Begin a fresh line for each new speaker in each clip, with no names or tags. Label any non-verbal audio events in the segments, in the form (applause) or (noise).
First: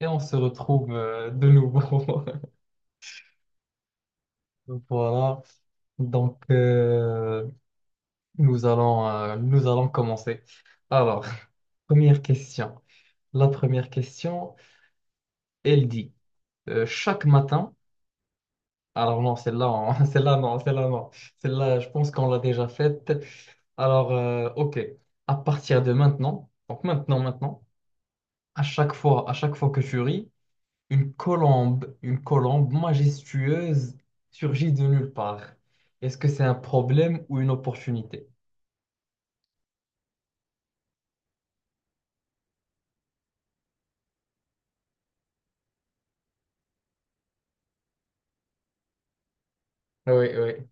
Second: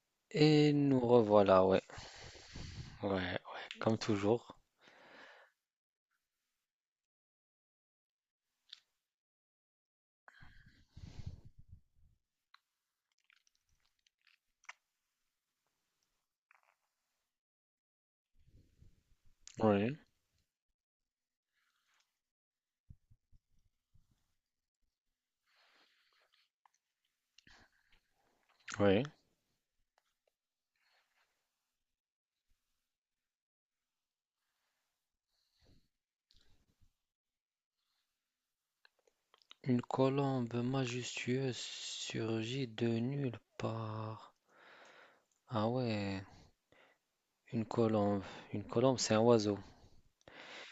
Et on se
Et
retrouve
nous
de
revoilà, ouais,
nouveau. (laughs)
ouais, ouais, comme toujours.
Voilà. Donc, euh, nous allons commencer. Alors, (laughs) première question. La première question, elle dit, chaque matin, alors non, celle-là,
Oui,
(laughs) celle-là, non, celle-là, non. Celle-là, je pense qu'on l'a déjà faite. Alors, OK. À partir de maintenant, maintenant,
oui.
à chaque fois que tu ris, une colombe, une colombe majestueuse surgit de nulle part. Est-ce que c'est un problème ou une opportunité?
Une colombe majestueuse surgit de nulle part. Ah ouais, une colombe, une colombe, c'est un oiseau.
Oui, oui,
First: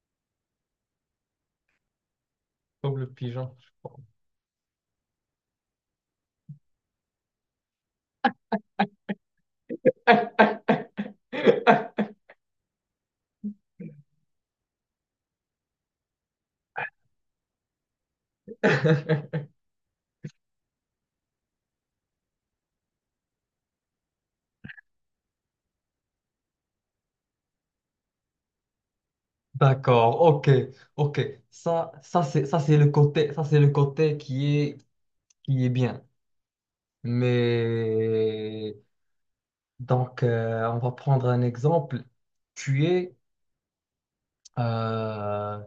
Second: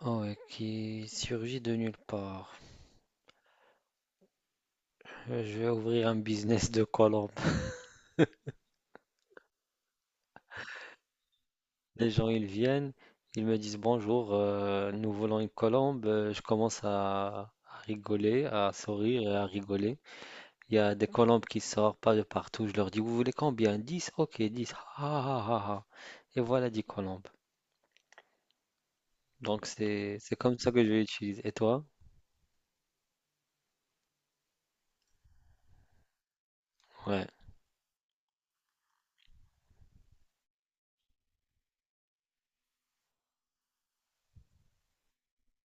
Oh, ouais, qui surgit de nulle part.
comme le pigeon, je crois.
Je vais ouvrir un business de colombe. Les gens, ils viennent, ils me disent bonjour, nous voulons une colombe. Je commence à rigoler, à sourire et à rigoler. Il y a des colombes qui sortent pas de partout. Je leur dis, vous voulez combien? 10. Ok, 10. Ah, ah, ah, ah. Et voilà 10 colombes.
(laughs)
Donc c'est
D'accord,
c'est
ok,
comme ça que je
ok.
l'utilise. Et toi?
Ça c'est le côté qui est bien.
Ouais.
Mais donc, on va prendre un exemple. Tu es, euh,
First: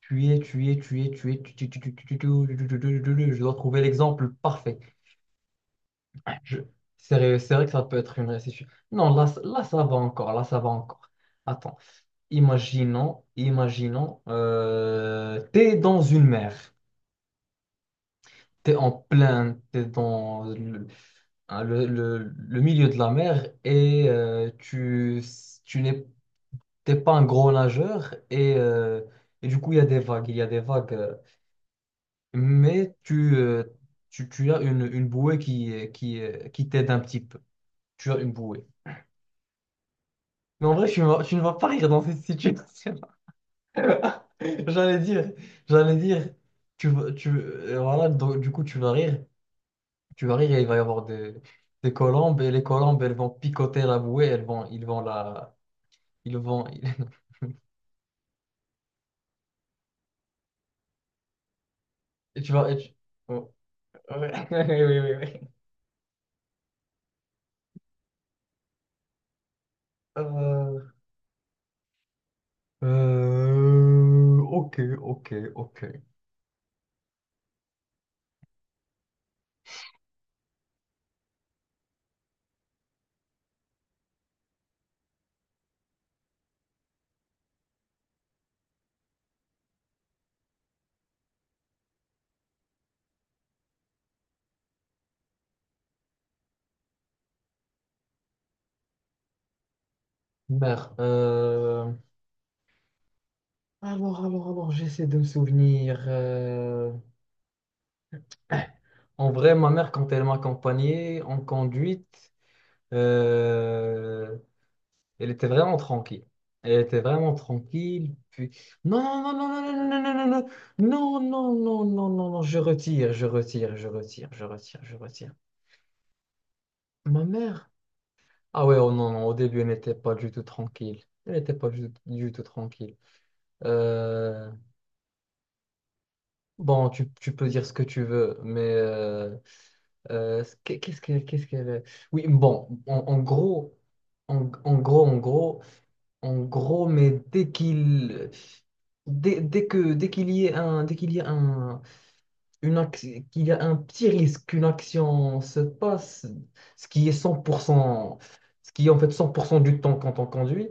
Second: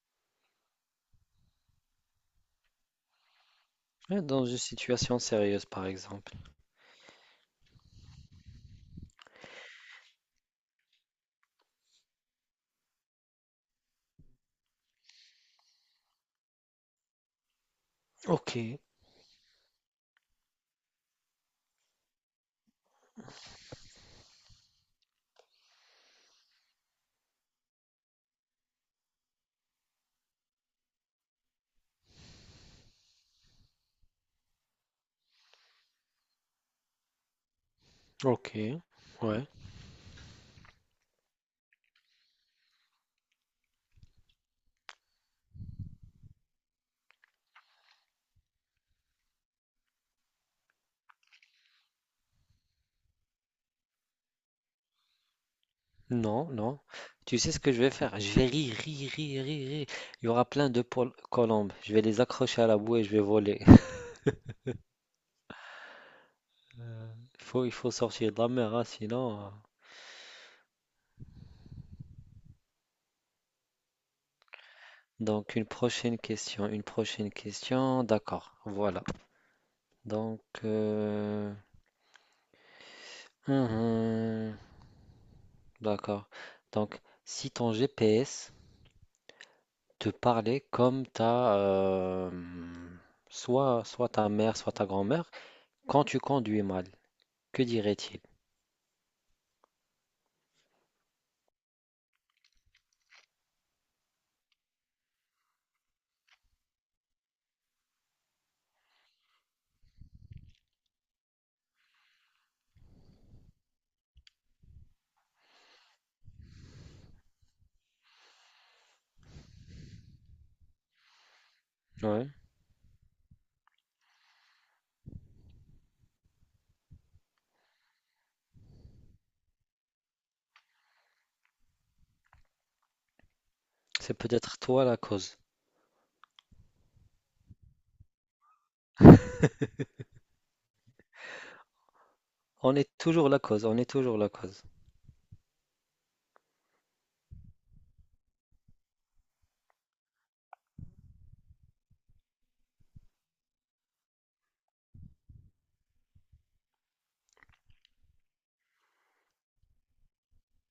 tu es, tu tu- tu- tu- tu- tu- tu- tu- tu- tu- tu- tu- tu- je dois trouver
Ouais,
l'exemple
dans une
parfait.
situation sérieuse, par exemple.
Je- c'est vrai que ça peut être une récession. Non, là, là, ça va encore, là, ça va encore. Attends, imaginons, t'es dans une mer,
Ok,
t'es dans le, hein, le milieu de la mer et tu n'es t'es pas un gros nageur et du coup, il y a des vagues. Mais tu as une bouée qui t'aide un petit peu. Tu as une bouée.
ok, ouais.
Mais en vrai, tu ne vas pas rire dans cette situation. (laughs) J'allais dire, j'allais dire, voilà, donc, du coup, tu vas rire. Tu vas rire et il va y avoir des colombes et les colombes, elles vont picoter la bouée, ils vont la, ils
Non,
vont, (laughs)
non. Tu sais ce que je vais faire? Je vais rire, rire, rire, rire, rire. Il y aura plein de colombes. Je vais les
et tu
accrocher à
vas,
la boue et je vais
oh,
voler. (laughs)
ouais, (laughs) oui, oui, oui, oui.
Il faut sortir de la mer, hein, sinon.
Euh, ok, ok,
Donc, une
ok.
prochaine question, une prochaine question. D'accord, voilà. Donc, hum, hum, d'accord. Donc, si ton GPS te parlait comme soit ta mère, soit ta grand-mère, quand tu conduis mal, que dirait-il?
Merde. Alors, j'essaie de me souvenir. En vrai, ma mère, quand elle m'accompagnait en conduite, euh, elle était vraiment tranquille. Elle était vraiment tranquille. Puis... Non, non, non, non, non, non, non, non, non, non, non, non, non,
Ouais,
non, non, je retire, je retire, je retire, je retire, je retire. Ma mère? Ah ouais, oh non, non, au début, elle n'était pas du tout tranquille. Elle n'était pas du tout tranquille.
c'est
Euh,
peut-être toi la cause.
Bon, tu peux dire ce que tu veux, mais... qu'est-ce que... Oui,
On
bon,
est
en
toujours la cause,
gros,
on est toujours la
en,
cause.
en gros, en gros, en gros, mais dès qu'il y a un, qu'il y a un petit risque qu'une action se passe, ce qui est 100% ce qui est en fait 100% du temps quand on conduit,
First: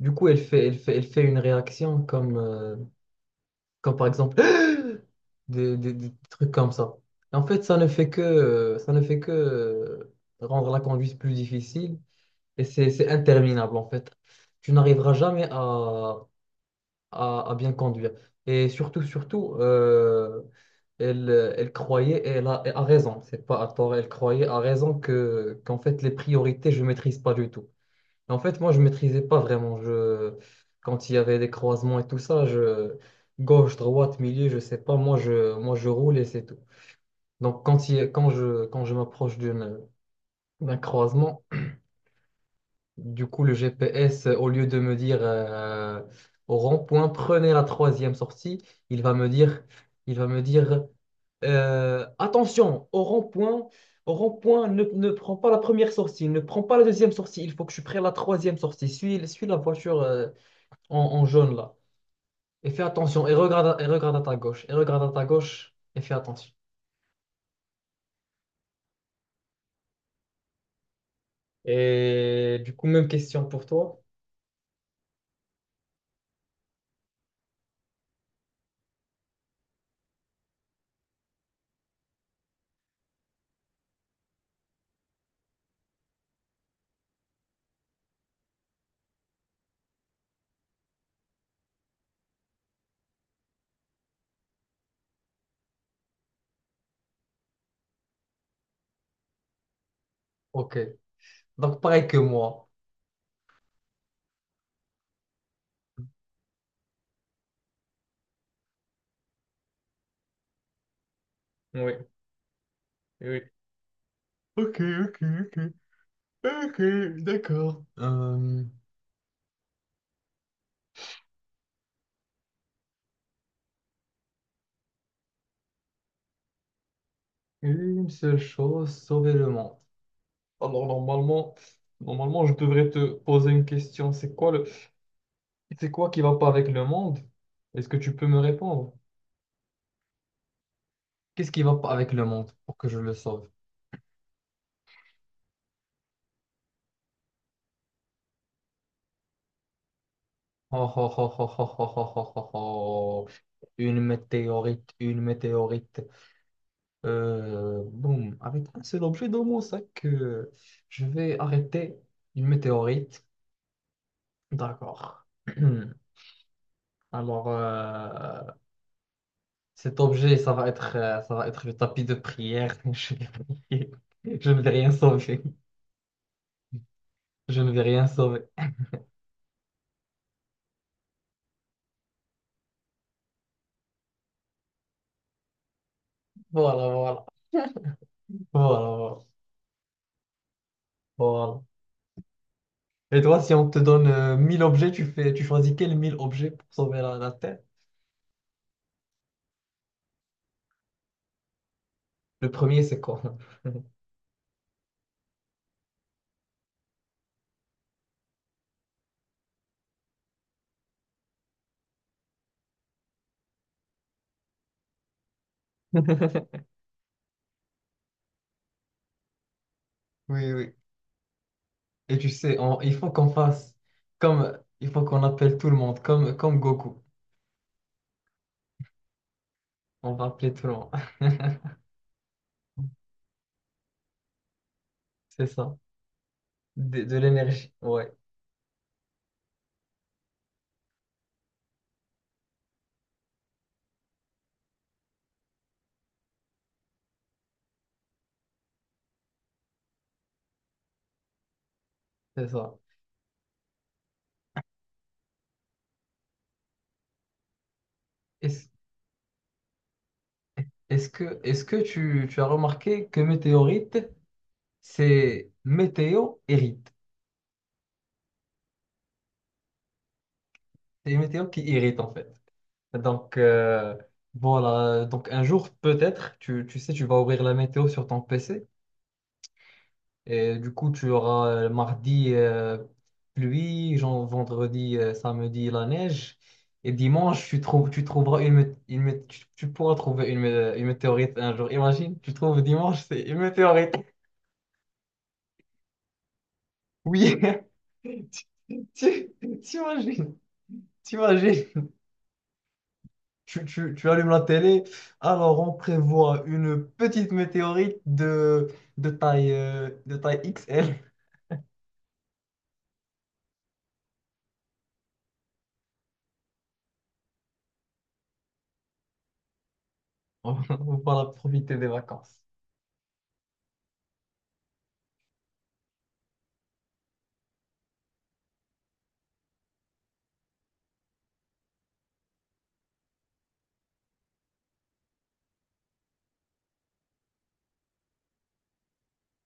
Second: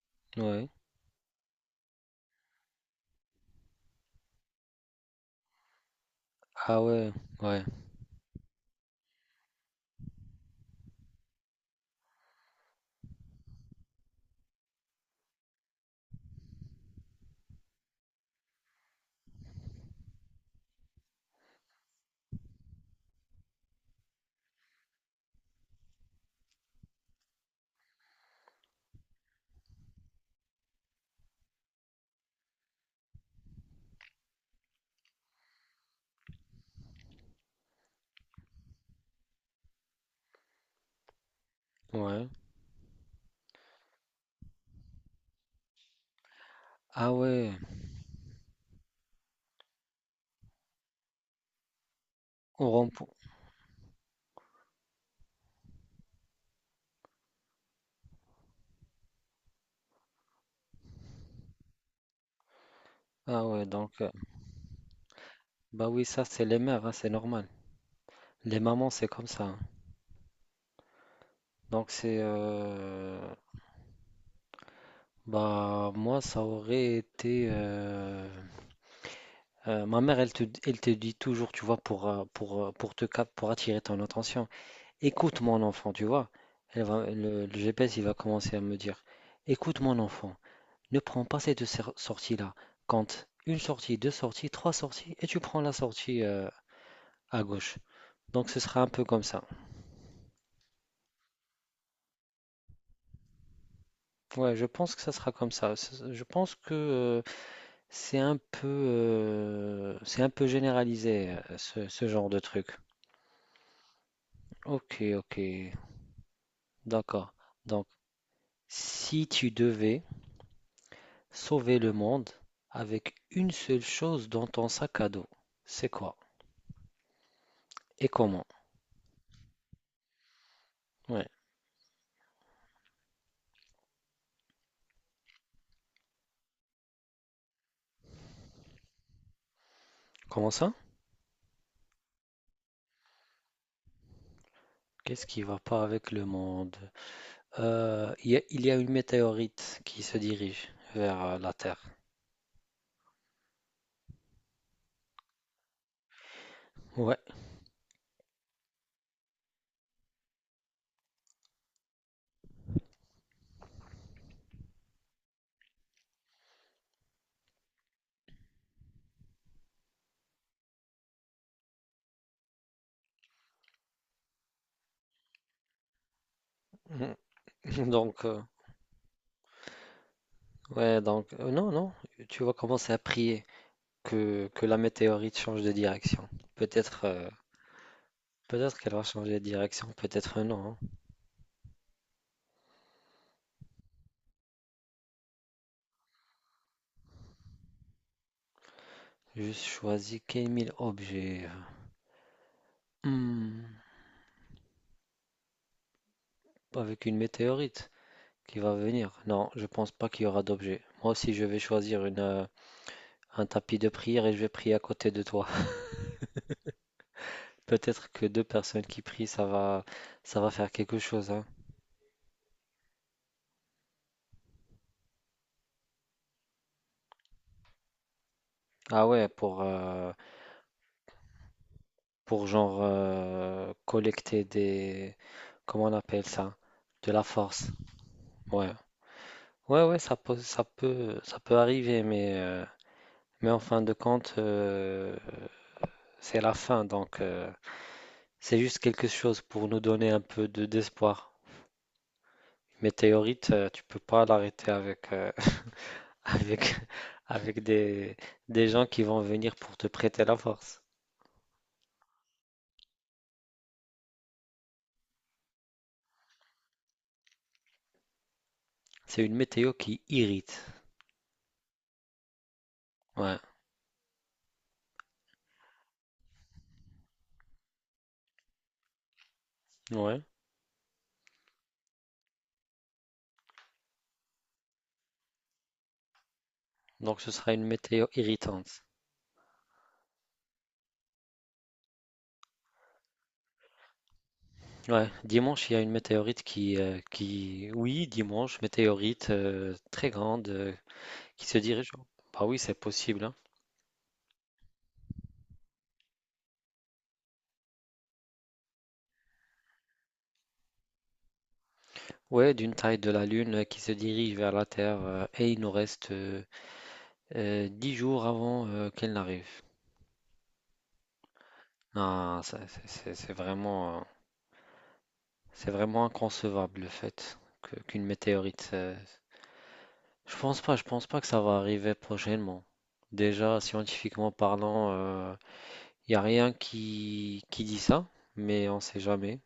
du coup,
Ouais.
elle fait une réaction comme, comme par exemple, (gasps) des, des trucs comme
Ah
ça.
ouais,
Et en fait,
ouais,
ça ne fait que rendre la conduite plus difficile et c'est interminable en fait. Tu n'arriveras jamais à, à bien conduire. Et surtout, surtout, elle, elle croyait, et elle a raison, c'est pas à tort, elle croyait à raison que, qu'en fait, les priorités, je maîtrise pas du tout. En fait, moi, je maîtrisais pas vraiment. Je... Quand il y avait des croisements et tout ça, je... gauche, droite, milieu, je sais pas. Moi, je roule et c'est tout. Donc, quand je m'approche d'une... d'un croisement,
ouais.
du coup, le GPS, au lieu de me dire au rond-point,
Ah
prenez
ouais.
la troisième sortie, il va me dire, il va me dire
on
attention, au
rempou-
rond-point. Au rond-point, ne prends pas la première sortie, ne prends pas la deuxième sortie. Il faut que je prenne la troisième sortie. Suis la voiture. En jaune là. Et fais attention.
Ah ouais,
Et
donc,
regarde à ta gauche. Et regarde à ta gauche.
bah
Et
oui,
fais
ça c'est
attention.
les mères, hein, c'est normal. Les mamans, c'est comme ça, hein. Donc c'est
Et du coup, même question pour toi.
bah moi ça aurait été ma mère elle te dit toujours tu vois pour te cap pour attirer ton attention. Écoute mon enfant, tu vois. Le GPS il va commencer à me dire, écoute mon enfant, ne prends pas ces deux sorties là, compte une sortie, deux sorties, trois sorties, et tu prends la sortie à gauche. Donc ce sera un peu comme ça.
Ok. Donc, pareil que moi.
Ouais, je pense que ça sera comme ça. Je pense que c'est un peu, c'est un peu généralisé, ce,
Oui,
ce genre de truc.
oui. Ok,
Ok,
ok,
ok,
ok. Ok,
d'accord.
d'accord.
Donc, si tu devais sauver le monde avec une seule chose dans ton sac à dos, c'est quoi? Et
Une seule
comment?
chose, sauver le monde. Alors,
Ouais.
normalement, normalement, je devrais te poser une question. C'est quoi qui va pas avec le monde? Est-ce que tu peux me répondre?
Comment ça?
Qu'est-ce qui va pas avec le monde pour que je le sauve?
Qu'est-ce qui va pas avec le monde? Il y a une météorite qui se dirige
Oh, oh,
vers
oh,
la
oh, oh,
Terre.
oh, oh, oh, oh, oh. Une météorite, une météorite.
Ouais.
Boum, avec un seul objet dans mon sac, je vais arrêter une météorite. D'accord. (clears throat) Alors, cet objet, ça va être le tapis de prière. (laughs) Je vais prier. Je ne vais rien sauver. Je ne vais
(laughs)
rien
Donc,
sauver.
ouais, donc, non, non, tu vas commencer à prier que la météorite change de direction.
Voilà,
Peut-être
voilà, voilà,
peut-être qu'elle va
voilà,
changer de direction, peut-être non, hein.
voilà. Et toi, si on te donne 1000 objets, tu choisis quels 1000 objets pour sauver la la Terre?
Je choisis quel 1000 objets.
Le premier, c'est quoi?
Hmm, avec une météorite qui va venir. Non, je pense pas qu'il y aura d'objets. Moi aussi, je vais choisir un tapis de prière et je vais prier à côté de toi. (laughs)
(laughs)
Peut-être que deux personnes qui prient, ça va
Oui,
faire
oui.
quelque chose, hein.
Et tu sais, il faut qu'on fasse comme, il faut qu'on appelle tout le monde, comme Goku.
Ah ouais,
On va appeler tout le monde. (laughs)
pour genre collecter des...
C'est ça.
Comment on appelle ça? De
De
la force.
l'énergie. Ouais,
Ouais. Ouais, ouais, ça peut arriver, mais en fin de compte, c'est la fin, donc c'est juste quelque chose pour nous donner un peu de d'espoir.
c'est ça.
Météorite, tu peux pas l'arrêter avec, (laughs) avec, avec des
Est-ce,
gens qui vont venir pour te prêter la force.
est-ce que tu as remarqué que météorite, c'est météo hérite.
C'est une météo qui irrite.
C'est météo qui irrite en fait. Donc
Ouais,
voilà. Donc un jour, peut-être, tu sais, tu vas ouvrir la météo sur ton PC.
ouais.
Et du coup, tu auras mardi pluie, genre vendredi, samedi la neige. Et
Donc ce
dimanche,
sera une
tu
météo
trouveras une,
irritante.
tu pourras trouver une, une météorite un jour. Imagine, tu trouves dimanche, c'est une météorite. (laughs)
Ouais, dimanche, il y a une météorite qui, euh,
Oui, (laughs)
qui... Oui,
Tu-
dimanche,
tu-
météorite très
t'imagines,
grande, qui se
t'imagines.
dirige? Bah oui, c'est possible, hein.
Tu allumes la télé, alors on prévoit une petite météorite de, de taille XL.
Ouais, d'une taille de la Lune qui se dirige vers la Terre et il nous reste 10 jours avant qu'elle n'arrive.
(laughs) On va pouvoir profiter des vacances.
Non, c'est vraiment inconcevable le fait qu'une météorite. Je pense pas, je pense pas que ça va arriver prochainement. Déjà, scientifiquement parlant, il n'y a rien qui dit ça, mais on sait jamais.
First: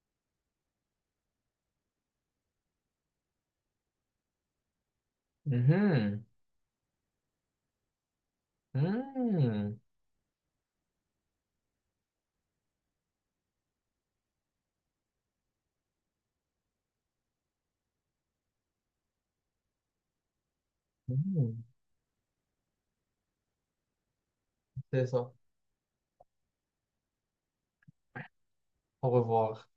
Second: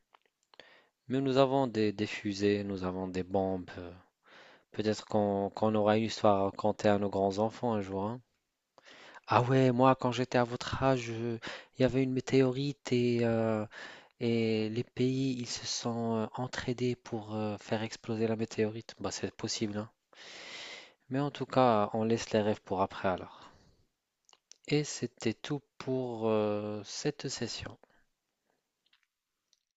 Mais nous avons des fusées, nous avons des bombes. Peut-être qu'on aura une
Mhm.
histoire à raconter à nos grands-enfants un jour, hein. Ah ouais,
Hmm,
moi, quand j'étais à votre âge, il y avait une météorite et les pays, ils se sont entraidés pour faire exploser la météorite. Bah, c'est possible, hein. Mais en tout
hmm,
cas, on laisse les rêves pour après alors. Et
c'est ça.
c'était tout pour cette session.
Au revoir.